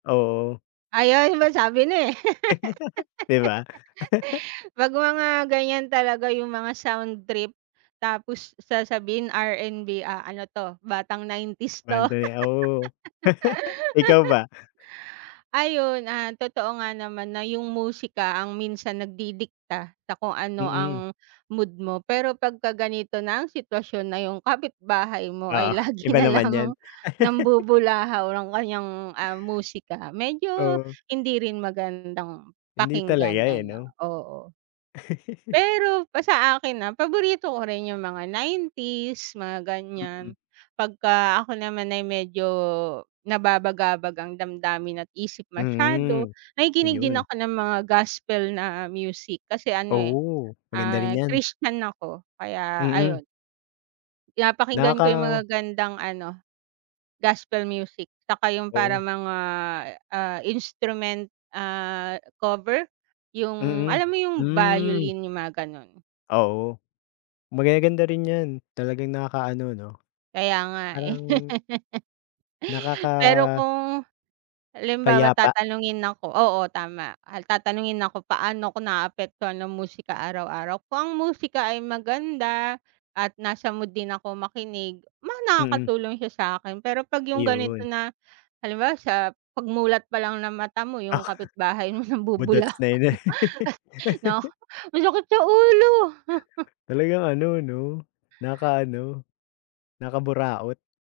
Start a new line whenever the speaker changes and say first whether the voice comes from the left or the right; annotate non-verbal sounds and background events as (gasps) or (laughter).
left: Oo.
right: Ayun, ma sabi na eh.
left: (chuckles) 'Di ba? (chuckles)
right: (laughs) 'Pag mga ganyan talaga yung mga soundtrip, tapos sasabihin RNB, ah, ano 'to, batang 90's 'to. (laughs)
left: Banda ni awo. (chuckles) Ikaw ba?
right: (breath) Ayun, ah, totoo nga naman na yung musika, ang minsan nagdidikta sa kung ano
left: Mm.
right: ang mood mo. Pero, 'pagka ganito na ang sitwasyon na yung kapitbahay mo ay
left: Oo,
right: lagi
left: iba
right: na
left: naman 'yon.
right: lang
left: (giggles)
right: nambubulahaw ng kaniyang, ah, musika.
left: (breath)
right: Medyo,
left: Oh.
right: hindi rin magandang
left: Hindi talaga
right: pakinggan
left: eh,
right: ano.
left: 'no?
right: Oo.
left: (giggles)
right: Pero, pa sa akin ah, paborito ko rin yung mga 90's, mga
left: Mm.
right: ganyan. Pagka ako naman ay medyo nababagabag ang damdamin at isip masyado,
left: Mm,
right: nakikinig din
left: 'yon.
right: ako ng mga gospel na music. Kasi ano eh,
left: Oo, maganda rin
right: ah,
left: 'yan.
right: Christian ako, kaya
left: Mm.
right: ayon. Pinapakinggan ko 'yong
left: Nakaka
right: magagandang ano, gospel music. Tsaka, yung
left: Oo.
right: parang mga, ah, instrument ah cover, yung
left: Mm.
right: alam mo yung
left: Hmm.
right: violin, yung mga gano'n.
left: Oo. Magaganda rin 'yan. Talagang nakakaano 'no.
right: Kaya nga eh,
left: Parang
right: (laughs) (breath) pero
left: Nakaka
right: kung halimbawa
left: payapa.
right: tatanungin ako oo, tama. Tatanungin ako, "Paano 'ko naaapektuhan ng musika araw-araw? Kung ang musika ay maganda, at nasa mood din ako makinig. Ma
left: Mm.
right: nakakatulong siya sa'kin. Pero, 'pag 'yong ganito
left: 'Yon.
right: na, halimbawa sa pagmulat pa lang ng mata mo, yung kapitbahay mo
left: Budots
right: nambubulahaw
left: na 'yon eh.
right: 'no. Masakit sa ulo! (laughs)
left: (breath) Talagang, ano 'no
right: (gasps)
left: nakaka-ano nakakaburaot.